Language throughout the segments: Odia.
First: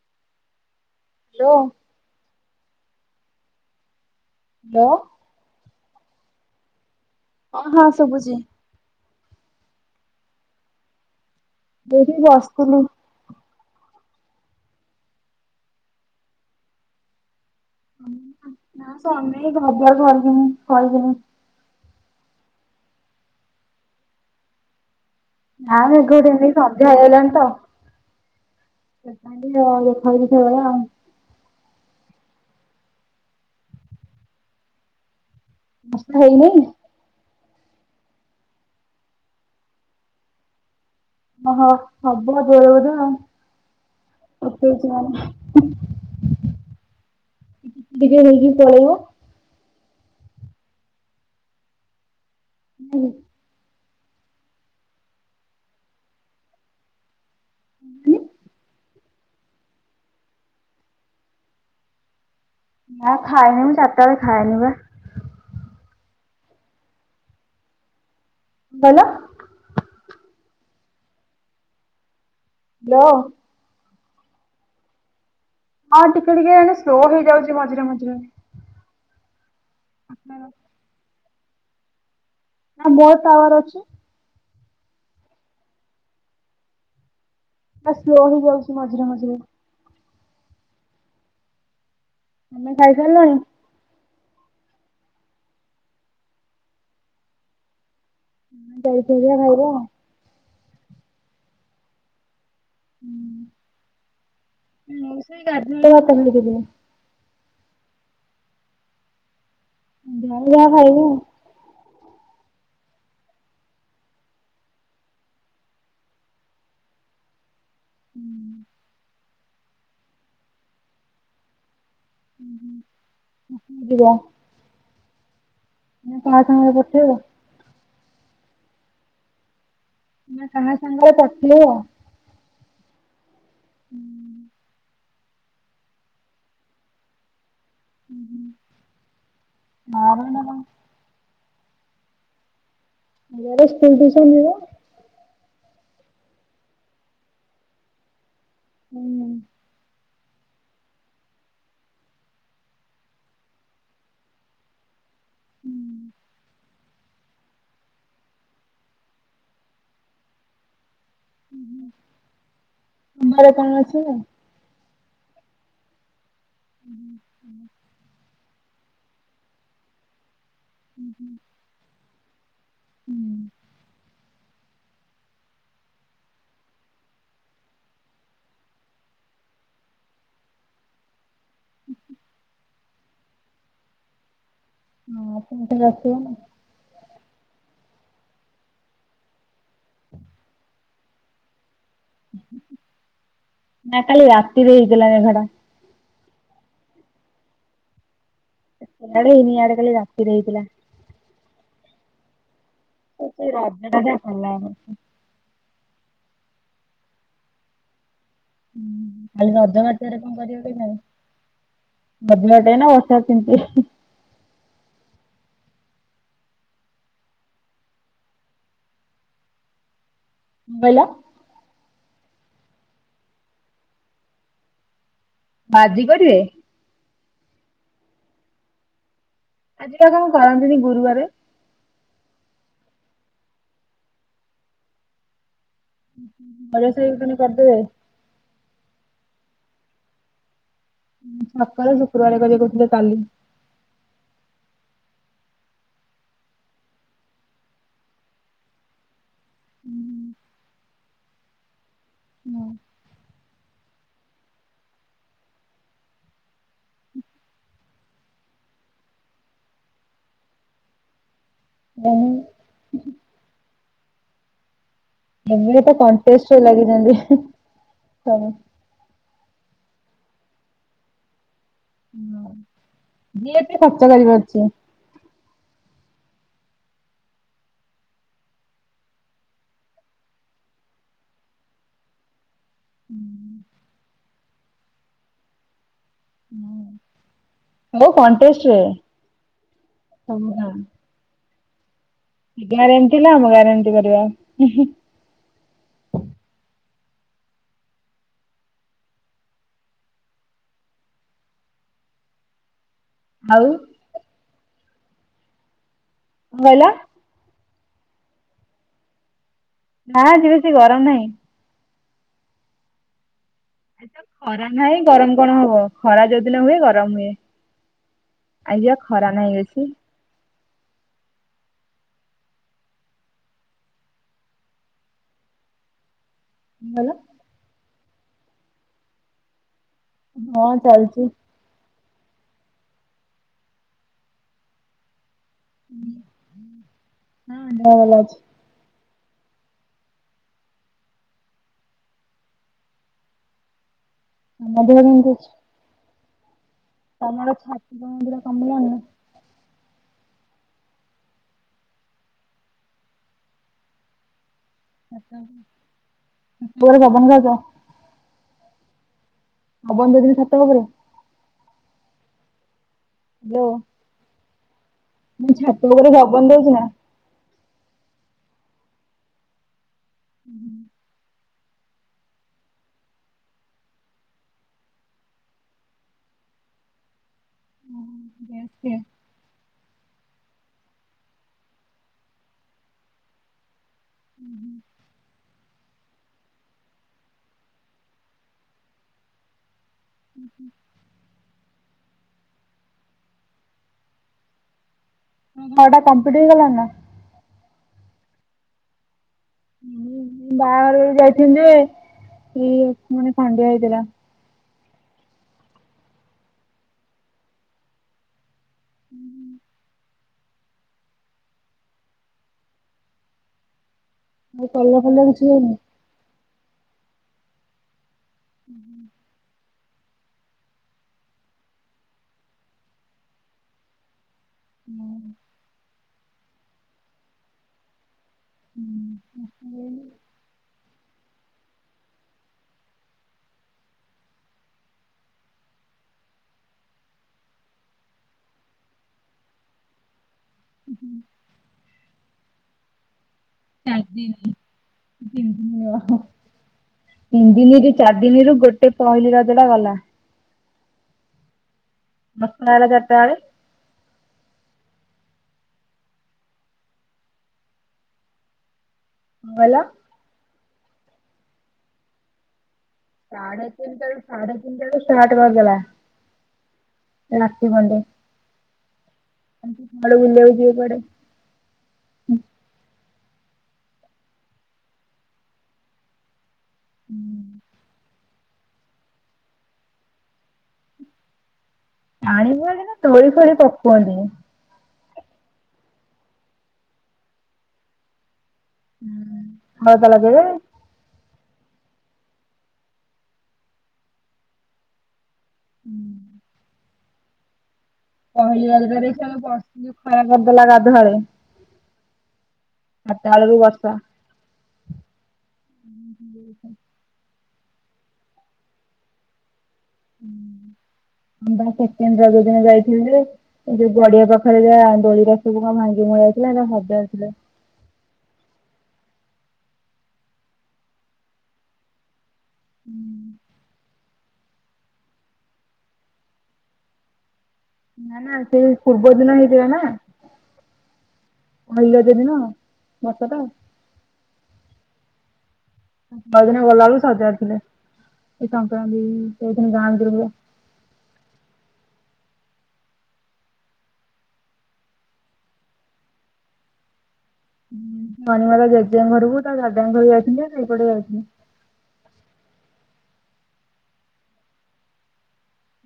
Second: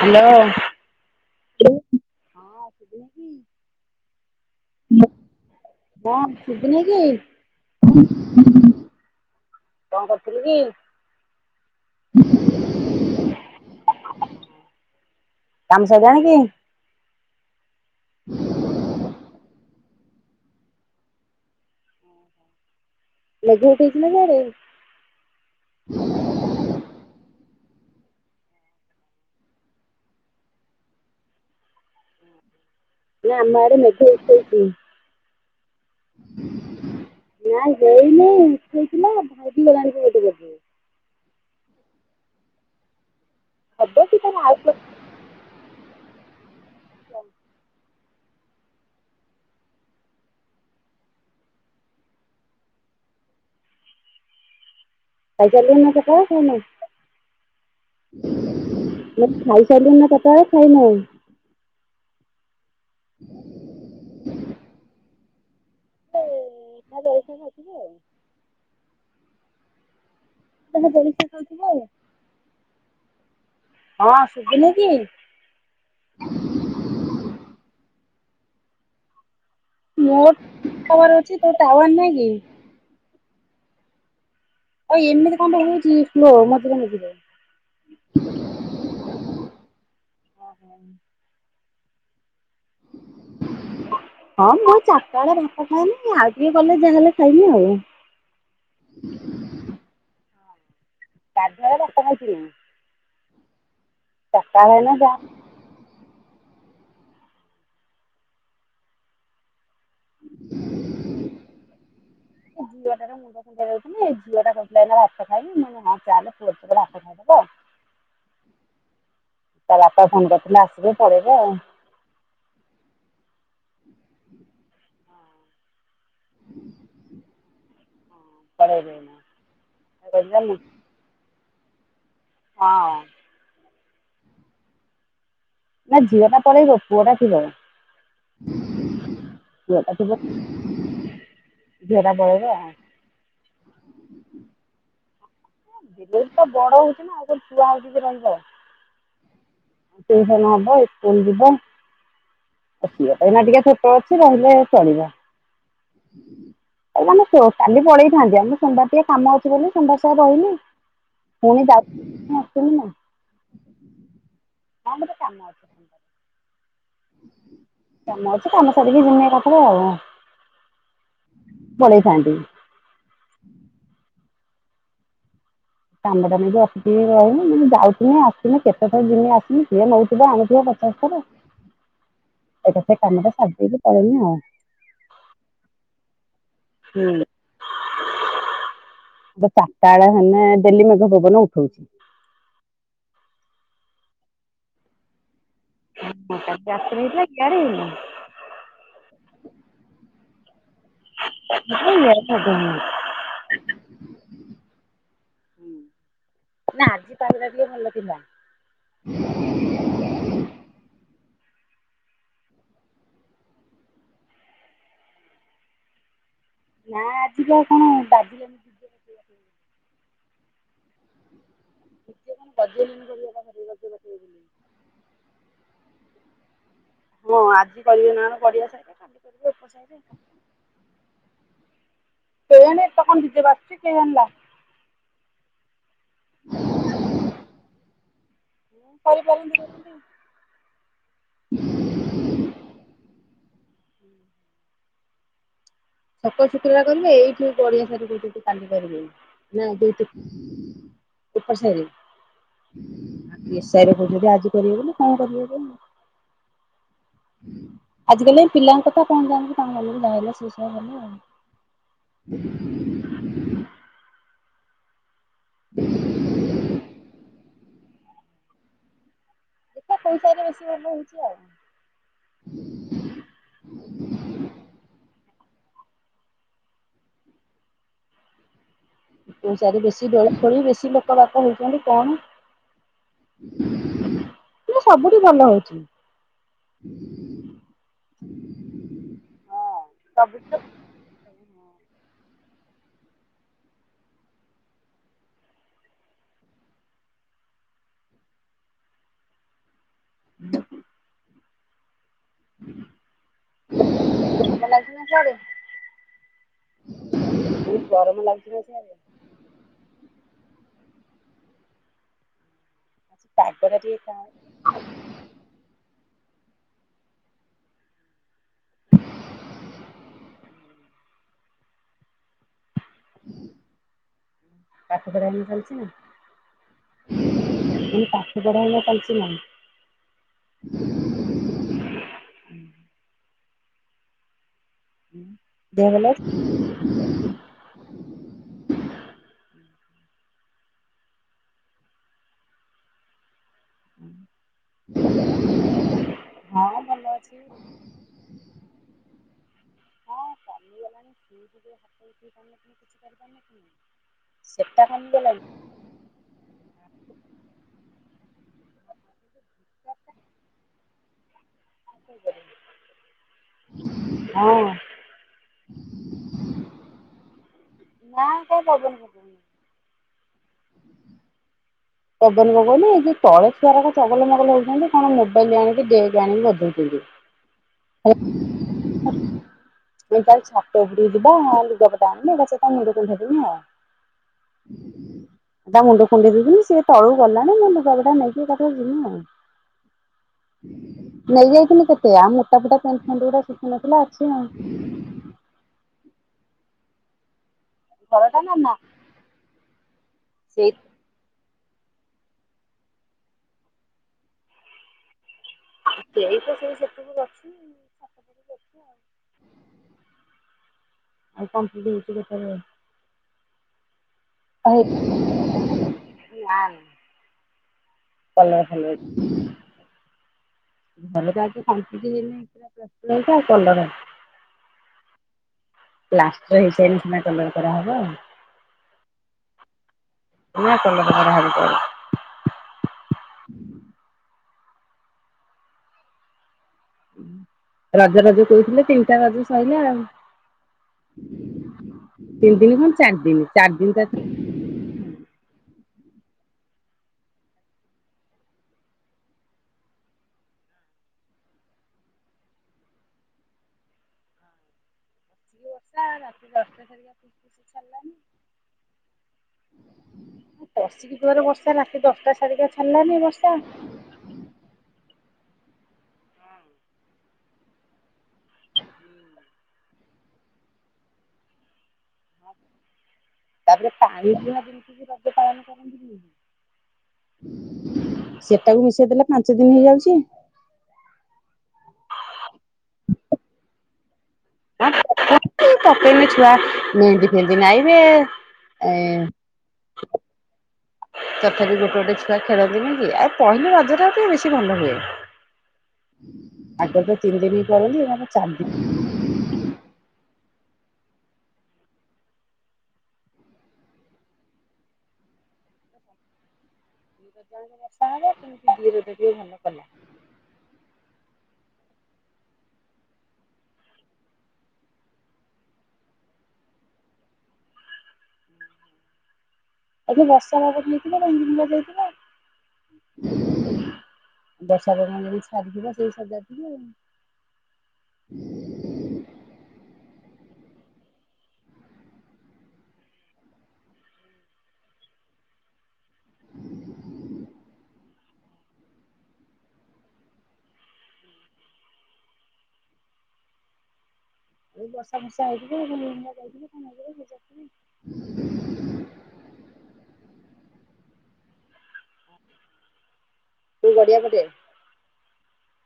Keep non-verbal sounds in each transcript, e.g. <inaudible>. ହ୍ୟାଲୋ। ହ୍ୟାଲୋ। <unintelligible> ହ୍ୟାଲୋ। ହଁ ସୁବୁନି କି। ହଁ ହଁ ସବୁ ଚି। କଅଁ କରିଥିଲୁ କି? ଏଇଠି ବସ୍‌ଥିଲି। କାମ୍ ସଇଲାଣି କି? ନା ସରିନାହିଁ। ଘର ଦୁଆର ଖରିକିନି ଖରିକିନି। ମେଘ ଉଠେଇ ଥିଲା କି ହାଡ଼େ ନା ମେଘଉଠେଇନି ସନ୍ଧ୍ୟା ହେଇଗଲାଣି ତ। <unintelligible> ନା ଆମ ଆଡ଼େ ମେଘ ଉଠଉଚି। ପାଞ୍ଚଟା ହେଇନେଇ? ନାଇଁ ଦେଇ ନେଇ ଉଠଇଥିଲା ଭାଙ୍ଗିଗଲାଣି ଗଲାଣି ବି ଗୋଟେ ପଟେ ଓହୋ ହବ ଜୋଓରେ ହବ କି ତାର ଆଉ ବୋଧେ ଆଉ। ଉଠେଇଚି। ଟିକେ ହେଇକି ପଳେଇବ। ହୁଁ। ଖାଇସାରିଲୁଣି ନା ସକାଳେ ପୁଣି ନଉ। ଖାଇସାରିଲୁଣି ନା ସକଳେ ପୁଣି ନଉ। ନା ଖାଇନି ମୁଁ ଚାରିଟା ବେଳେ ଖାଏନି ବା ଏ ଜୟସଙ୍ଗ ଅଛି କି ଆଉ। ଭଲ। ତମେ ଜଳଖିଆ ଖାଉଥିବ ଆଉ। ହ୍ୟାଲୋ। ହଁ ଆସୁଥିନି କି? ହଁ ଟିକେ ଟିକେ ଏଣେ ସ୍ଲୋ ହେଇଯାଉଛି ମଝିରେ ମଝିରେ। ମୋର୍ ଟାୱାର ଅଛି ତୋ ଟାୱାର ନାଇଁ କି? ନା ମୋର୍ ଟାୱାର ଅଛି। ଆ ଏମିତି କଣ ପାଇଁ ହେଉଛି ସ୍ଲୋ ମଝିରେ ମଝିରେ। ଆ ସ୍ଲୋ ହେଇଯାଉଛି ମଝିରେ ମଝିରେ। <inaudible> ତମେ ଖାଇସାରିଲଣି? ହଁ ମୁଁ ଚାରିଟା ବେଳେ ଭାତ ଖାଏନି ଆଉ ଟିକେ ଗଲେ ଯାହାହେଲେ ଖାଇମି ଆଉ। ଡେଥ୍ ହେଇଗଲା ଭାଇର। ଗାଧୁଆ ବେଳେ ଭାତ ଖାଇଥିଲି ମୁଁ ହୁଁ। ଚକା ନୟନ ଯାହା ପ୍ରବୁଲିରେ। ଯାହା ହେଲେ ଖାଇବୁ। ମୁଁ ଝି ମୁଁ ମୁଣ୍ଡ କୁଣ୍ଡେଇବାକୁ ଯାଉଥିଲି ଝିଅ ଟା କଉଥିଲା ଏଇନା ଭାତ ଖାଇବି ମୁଁ କହିଲି ହଁ ଚାଲେ ପୁଅର ତୋର ଭାତ ଖାଇଦବ। ହୁଁ। ତା ବାପା ଫୋନ କରିଥିଲା ଆସିବେ ପଳେଇବେ ଆଉ। ହୁଁ, ହୁଁ ଯିବା। ହୁଁ କା ସାଙ୍ଗରେ ପଠେଇବ? ପଳେଇଲେ ଏଇ ନା। ନା କାହା ସାଙ୍ଗରେ ପଠେଇବ? ହଁ। ହୁଁ। ନା ଝିଅ ଟା ପଳେଇବ ପୁଅଟା ଥିବ। ପୁଅଟା ନା ଥିବ ବା ନା। ଝିଅଟା ପଳେଇବ। ଝିଅ ଟା ସ୍କୁଲ ଟିଉସନ ଯିବ। ବହୁତ ବଡ଼ ହେଉଚିନା ଆଉ କଣ ଛୁଆ ହେଉଚି ଯେ ରହିବ। ହୁଁଁ। ଟିଉସନ ହବ ଇସ୍କୁଲ ଯିବ। <unintelligible> ଏଇନା ଟିକେ ଛୋଟ ଅଛି ରହିଲେ ଚଳିବ। ହୁଁ। <unintelligible> କାଲି ପଳେଇଥାନ୍ତି ଆମର ସୋମବାର ଟିକେ କାମ ଅଛି ବୋଲି ସୋମବାର ସରି ରହିଲି। ପୁଣି ଯାଉଥିମି ଆସୁଥିମି ନା। ଆମର କଣ ଅଛିକି। ହଁ ଗୋଟେ କାମ ଅଛି। କାମ ଅଛି କାମ ସାରିକି ଜିମି ଏକାଥରେ ଆଉ। ପଳେଇଥାନ୍ତି। କାମଟା ନେଇକି ଅସିକି ରହନି ଯାଉଥିମି ଆସୁଥିମି କେତ ଥର ଜିମି ଆସିମି ସିଏ ନଉଥିବେ ଆଣୁଥିବେ କ <unintelligible> ଏଇଟା ସେ କାମ ଟା ସାରିଦେଇକି ପଳେଇମି ଆଉ। ହଁ ପୁଣି ଥରେ ଆସିବନା। ହୁଁ। <unintelligible> ତାଳେ ହେନେ ଡେଲି ମେଘ ପବନ ଉଠୋଉଚି। ନା କାଲି ରାତିରେ ହେଇଥିଲା ମେଘ ଟା। ହଁ ତା ରାତିରେ ହେଇଥିଲା ଇଆଡେ ହେଇନି। ଇଆଡେ ହେଇନି ଇଆଡେ ଖାଲି ରାତି ରେ ହେଇଥିଲା। <unintelligible> କହୁଚି ରାତିଟାଯେ ହେଲାନି। ନା ଆଜି ପାଗ ଟା ଟିକେ ଭଲ ଥିଲା। ହଁ କାଲି ରଜବାଟୁଆରେ କଣ କରିବ କେଜାଣି। ରଜ ବାଟେଇବେନା ବର୍ଷାରେ ତିନ୍ତିବେ। ନା ଆଜିକା ଆଉ କଣ ବାଜିଲେନି। କଣ କହିଲ। <unintelligible> ଗଜ ପକେଇବେ ବୋଲି। ଆଜି କରିବେ। ହଁ ଆଜି କରିବେ ନା ବଢିଆ ସେ। ଆଜିପା କଣ କରନ୍ତିନି ଗୁରୁବାରେ। <unintelligible> <unintelligible> ତାନେ କରିଦେବେ। <unintelligible> ଅ ତାଙ୍କର ଶୁକ୍ରବାର କରିବେ କହୁଥିଲେ କାଲି। <unintelligible> ଏପଟ ସାଇରେ। ଏ ସାଇରେ କହୁଚନ୍ତି ଆଜି କରିବେ ବୋଲି କଣ କରିବେ କେୟାଣି। ଆଜ କାଲି ଏ ପିଲାଙ୍କ କଥା କଣ ଜାଣିବୁ ତାଙ୍କ ମନକୁ ଯାହା ଆଇଲା ସିଏ ସେଇଆ କରିବେ। ମହୁ। <unintelligible> କଣ୍ଟେକ୍ସଟ୍ ରେ ଲାଗିଛନ୍ତି ତମେ ସେ ତା ପଇସାରେ ବେଶୀ ବୋଲି ହଉଛି ଆଉ। ହଁ ଯିଏ ବି ଖର୍ଚ୍ଚ କରିପାରୁଚି। ଦୋ ଚାରି ବେଶୀ ଦୋଳି ଖୋଳି ବେଶୀ ଲୋକ ବାପ ହଉଚନ୍ତି କଣ ସବୁଠି ଭଲ ହଉଚି। କଣ୍ଟେକ୍ସଟ ରେ। ହଁ ସବୁଠି ତ ଗ୍ୟାରେଣ୍ଟି ଥିଲା ଆମ ଗ୍ୟାରେଣ୍ଟି କରିବା। <inaudible> ଆଉ <unintelligible> <unintelligible> ବହୁତ ଗରମ ଲାଗୁଚି ନା ଆଜି ବେଶି ଗରମ ନାହିଁ। ପାଗ ଟା ଆଜି ଟିକେ। ତ <unintelligible> ଖରା ନାହିଁ ଗରମ କଣ ହବ। ଖରା ଯୋଉଦିନ ହୁଏ ଗରମ ହୁଏ। ଆଜି ବା ଖରା ନାହିଁ ବେଶି। ପାଠ ପଢା ଏଇନୁ ଚାଲିଚି ନା? କଣ କହିଲି ପାଠପଢା ଏବେ ଚାଲିଚି ନା? ହଁ ଚାଲିଚି। ଦେହ ଭଲ ଅଛି? ହୁଁ ଦେହ ଭଲ ଅଛି। <inaudible> ତମ ଦେହ କେମିତି ଅଛି? ହଁ ଭଲ ଅଛି। ତମର ଛାତି ଯୋଉ ବିନ୍ଧୁଥିଲା କମିଲାଣି? ହଁ କମିଗଲାଣି <unintelligible> ସେଟା କଣ <unintelligible> ପବନ ଦଉଚିକି ଛାତ ଉପରେ? <unintelligible> <unintelligible> ହଁ। ମୁଁ କହିଲି ଛାତ ଉପରେ ପବନ ଦଉଚି ନା? ନା କାଇଁ ପବନ ପକଉନି। ଉଁ ହୁଁ। ପବନ ପକଉନି ଏଇ ଯୋଉ ତଳେ ଛୁଆ ଚଗଲ ମଗଲ ହଉଛନ୍ତି କଣ ମୋବାଇଲ ଆଣିକି ଡେକ୍ ଆଣିକ୍ ବଜଉଛନ୍ତି। <unintelligible> ଓହୋ, ଛାତ ଉପରକୁ ଯିବା ଲୁଗା ପଟା ଆଣିବା। <unintelligible> ତା ମୁଣ୍ଡ କୁଣ୍ଡେଇ ଦେଉଥିଲି ସେ ତଳକୁ ଗଲାଣି ମୁଁ ଲୁଗାପଟା ନେଇକି ଏକାଥରକେ ଯିବି ଆଉ। ନେଇଯାଇଥିଲି କେତେ ଆଉ ମୋଟା ଫୁଟା ପେଣ୍ଟ ଖଣ୍ଡି ଶୁଖି ନଥିଲା ଅଛି ଆଉ। ତମ ଘରଟା କମ୍ପିଟ ହେଇଗଲାଣି ନା? ଘର ଟା ନା। ସେଇ ବାହାଘର ଯାଇଥିଲି ଯେ ଇ ମାନେ ଖଣ୍ଡିଆ ହେଇଥିଲା। ସେଇତ ସେଇ ସେତିକିରୁ ଅଛି। <unintelligible> ଉଁ ହୁଁ। ଆଉ କମ୍ପ୍ଲିଟ୍ ହେଇଚି କେତେବଳେ। ଆଉ। କଲର ଫଲର କିଛି ହେଇନି? <unintelligible> କଲର୍ ଫଳର ଘର ତ ଆଜି। <unintelligible> <unintelligible> ପ୍ଲାଷ୍ଟର ହେଇସାରିଲେ ସିନା କଲର କରାହବ। <unintelligible> ନୂଆ କଲର କରାହବ ପରେ। ରଜ ରଜ କହୁଥିଲେ ତିନିଟା ରଜ ସଇଲା ଆଉ। ତିନି ଦିନ କଣ ଚାରି ଦିନ। ଚାରି ି ଦିନ <unintelligible> ତା <unintelligible> ତିନି ଦିନରୁ ଚାରି ଦିନରୁ ଗୋଟେ ପହିଲି ରଜଟା ଗଲା। ମସଲା ହେଲା ଚାରିଟା ବେଳେ। <inaudible> କଣ କହିଲ? <unintelligible> ବର୍ଷା ରାତି ଦଶଟା। <unintelligible> <unintelligible> ସେ ଛେନଁ <unintelligible> <unintelligible> ସାଡେିଟଳୁ ସାଡେଟଳୁ ସଷ୍ଟାର୍ଟ ବାଲା ଲ ତିବଣ୍ଡେ <unintelligible> ସକାଳୁ ବୁଲିବାକୁ ଯିବ କୁଆଡ଼େ? <unintelligible> ତାପରେ ପାଣି ପ ଜିନିତି ବି ରତ ପାଳନ କରନ୍ତିଁ <unintelligible> ସେଟାକୁ ମିଶେଇ ଦେଲେ ପାଞ୍ଚ ଦିନ ହେଇଯାଉଛି। ପାଣିିବୁଆନ୍ତି ନା ତୋଳି ଫୋଳି <unintelligible> ପକନ୍ତି। <unintelligible> ତକେଇନି ଛୁଆ ମେହେନ୍ଦି ଫେନ୍ଦି ନାଇଁବେ <unintelligible> ହଳତା ଲଗେଇବେ। ତଥାପି ଗୋଟେ ଗୋଟେ ଛୁଆ ଖେଳନ୍ତିନି କି ଆଉ ପହିଲି ରଜରେ ଟିକେ ବେଶୀ ଭଲ ହୁଏ। ଆଗ ତ ତିନି ଦିନ କରନ୍ତି ନା। ପହିଲି ରଜରେ <unintelligible> ଖରା କରିଦେଲା ଗାଧୁଆ ବେଳେ ଚାର୍ ଟା ବେଳରୁ ବର୍ଷା। <inaudible> <unintelligible> ବଷା ହେବମତିି ର ଟିକେ ଭଲ କଲା <unintelligible> <unintelligible> ମୁଁ ସେକେଣ୍ଡ ରଜ ଦିନ ଯାଇଥିଲି ଯେ ଯୋଉ ଗଡିଆ ପାଖରେ ଯା ଦୋଳିରେ ସବୁ କଣ ଭାଙ୍ଗି ମଳିଆ ଯଇଥିଲା ହଜାରେ ଥିଲା ଆ ଯେ ବର୍ଷା ବାାଗକୁ ନେଇଥିଲା ଭାଙ୍ଗି ଭୁଙ୍ଗା ଯାଇଥିଲା। ବର୍ଷା ପବନ ଯଦି ଛାଡିଥିବ ସେଇ ସବୁ <unintelligible> ଯା ଆଉ <unintelligible> ନା ନା ସେଇ ପୂର୍ବ ଦିନ ହେଇଥିଲା ନା ପହିଲି ରଜ ଦିନ ବର୍ସା ଟା। <unintelligible> ବଉଦିନ ଗଲାବେେଳକୁ ସଜାାଉଥିଲେ ଏ ସଂକ୍ରାନ୍ତି ଯୋଉଦିନ ଗାଁନ୍ତି ପ। <unintelligible> ଏଇ ବର୍ଷା ବର୍ଷା ହେଇିଥିଲେ <unintelligible> ବୁଲୁଆ ଯାଇଥିଲି କଣ ହେଯାଉଥିଲ। <unintelligible> ମନଣିମାାର ଜେଜେଆଙ୍କ ଘରକୁ ତା ଦାଦାଙ୍କ ଘର ଯାଇଛନ୍ତି ନା ସେଇପଟେ ଯାଇଛନ୍ତି। ତୁ ଗଢିଆ ପଟେ।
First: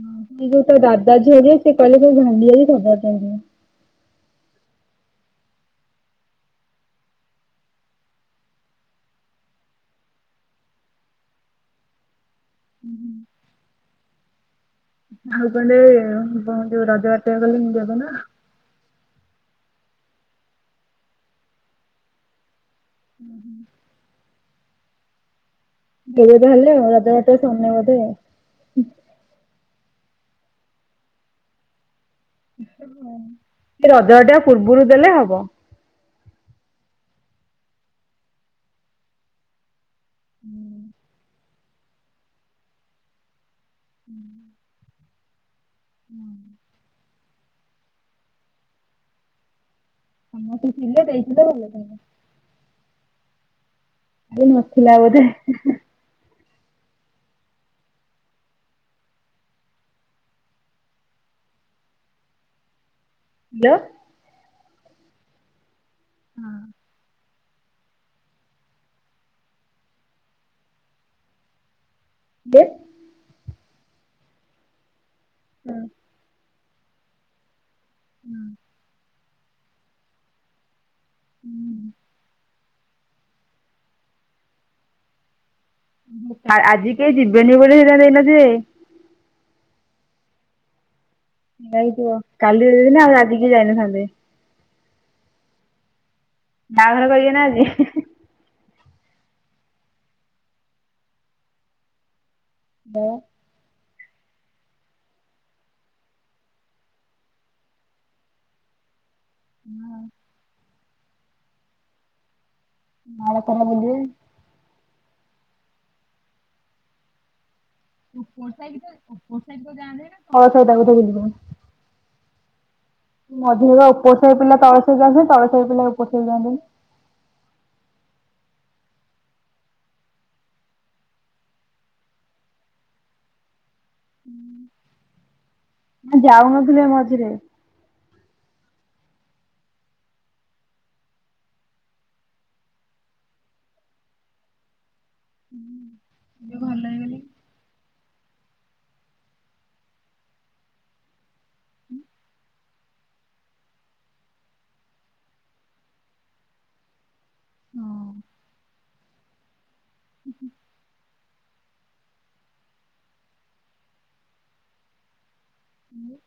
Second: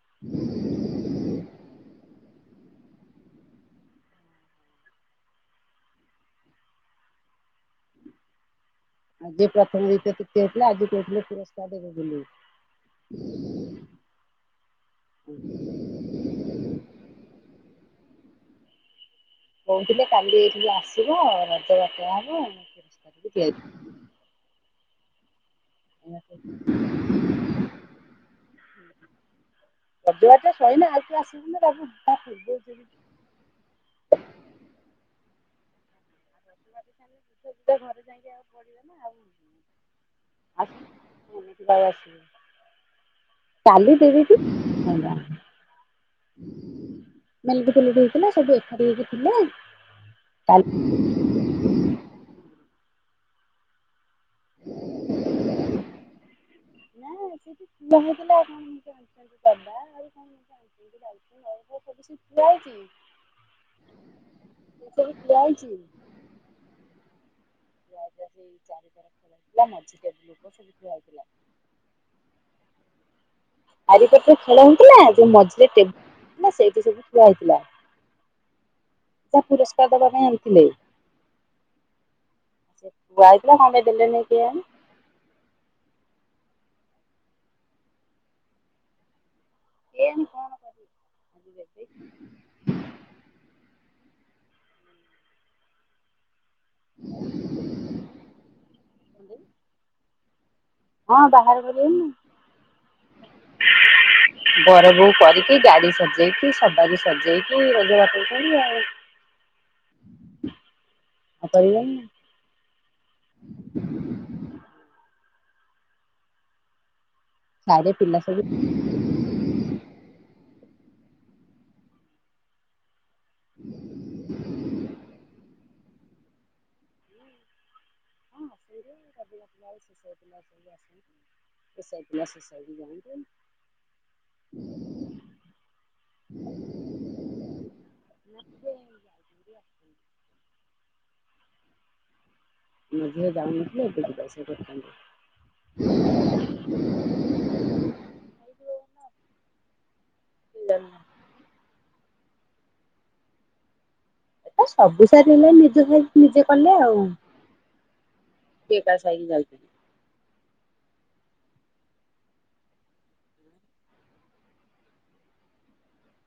ହଁ ସେ ଯୋଉ ତା ଦାଦା ଝିଅ ଜିଏ ସେ କହିଲେ ଭାଙ୍ଗି ଯାଇଛି ସଜାଡ଼ି ଦେବେ। ଆଯି <unintelligible> ପ୍ରଥମ ଦୃତିୟା ତୃତୀୟା ଥିଲେ ଆଜି କହୁଥିଲେ ପୁରସ୍କାର ଦେବେ ବୋଲି <unintelligible> <inaudible> <unintelligible> ହଉ କଣ୍ଡେ ଯୋଉ ରଜ ବାାତ ଟ କଲେ ମୁ ଯବ ନା। <unintelligible> କହୁଥିଲେ କାଲି ଏଇଠି ଆସିବ ଆ ରଜ <unintelligible> ବାଟଆ ହେବ ଆ ହୁଁ ହୁଁ <inaudible> <unintelligible> ବହ ହେଲେ ଆଉ ରଧ ରା ସେ ବୋଧେ। <unintelligible> ସଜ ବାଜ ସରିଲା ଆଉ ତୁ <unintelligible> ଆସିବୁନି <unintelligible> ରବୁ ହୁଁ। ସେ ରଜ ବାଜ ପୂର୍ବରୁ ଦେଲେ ହବ <unintelligible> ଟା ଘରେ ଯାଇକି ଆଉ ପିବ ନା ଆଉ <unintelligible> ବ ଆସ <unintelligible> କାଲି ଦେଇ ଦେଇଛି <unintelligible> <unintelligible> ମେଲିକ ଫେଲିଡିି ହେଇଥିଲା <unintelligible> ସବୁ ଏକାଠି ହେଇକି ଥିଲେ। <unintelligible> ହ ମ କାଲି ତ ସିଲେ ଦେଇଥିଲ ତ ଭ <unintelligible> ଆଉ ନଥିଲା ବୋଧେ। <unintelligible> ନା ସେଠିହୁଥିଲା ଆଉ <unintelligible> କଣ ଜିନିଷ ଆଣିଛନ୍ତିବା ଆ କଣ ଜିନିଷ ଆଣିଛନ୍ତି <unintelligible> <unintelligible> ସ କି <unintelligible> ହାଲୋ। <unintelligible> ସେ ବଛି <unintelligible> ହଁ। <unintelligible> ଯେ। ଚାରିପଟେ ଖେଳନ୍ତି ନା ଯୋଉ ମଝିରେ ଟେ ନା ସେଇଠି ସବୁ ଠିଆ ହେଇଥିଲା। ହୁଁ। ପୁରସ୍କାର ଦେବା ପାଇଁ ଆଣିଥିଲେ। ହୁଁ। ସେ ପୁଅ ଆଇଥିଲା, କଣ ପାଇଁ ଦେଲେନେଇ କେଇଆଣି? ଆ ଆଜି କେହି ଯିବେନି ବୋଲି ହେଇରା ଦେଇନ ଯେ କେଇଆଣି କଣ କରିବ? ଯାଇଥିବ କାଲି ଦେଇ ଦେଇଥାନ୍ତ ଆଉ ଆଜି କି ଯାଇନଥାନ୍ତେ। ବାହାଘର କରିବେ ନା ଆଜି? <inaudible> ହଁ ବାହାର କରିବେନି? ମୁଁ ବର ବୋହୁ କରିକି ଗାଡି ସଜେଇକି, ସବାରି ସଜେଇକି ରଜ ବଟଉଚନ୍ତି ଆଉ। <inaudible> ଆ କରିବା ନା ନାଇ ଭାରତର ଦେବୀ ସାଡେ ପିଲା ସବୁ ସ ସ ତାକୁ ଧରିକି ବୁଲିବ। ମଝିରେ ଉପର ସାହି ପିଲା ତଳସାଇ ଯାଆନ୍ତି ତଳସାଇ ପିଲା ଉପରସାଇ କି ଯାଆନ୍ତି। <inaudible> <unintelligible> ନା ଯାଉନଥିଲେ ମଝିରେ ମଝିରେ ଯାଉନଥିଲେ ଏବେ ଯିବା ଆସିବା କରୁଚନ୍ତି। ସବୁ ସାର ହେଲାନି, ନିଜେ ସାଇ ନିଜେ କଲେ ଆଉ। ହଁ। କି ଏକା ସାହିକି ଯାଇ ହୁଁ।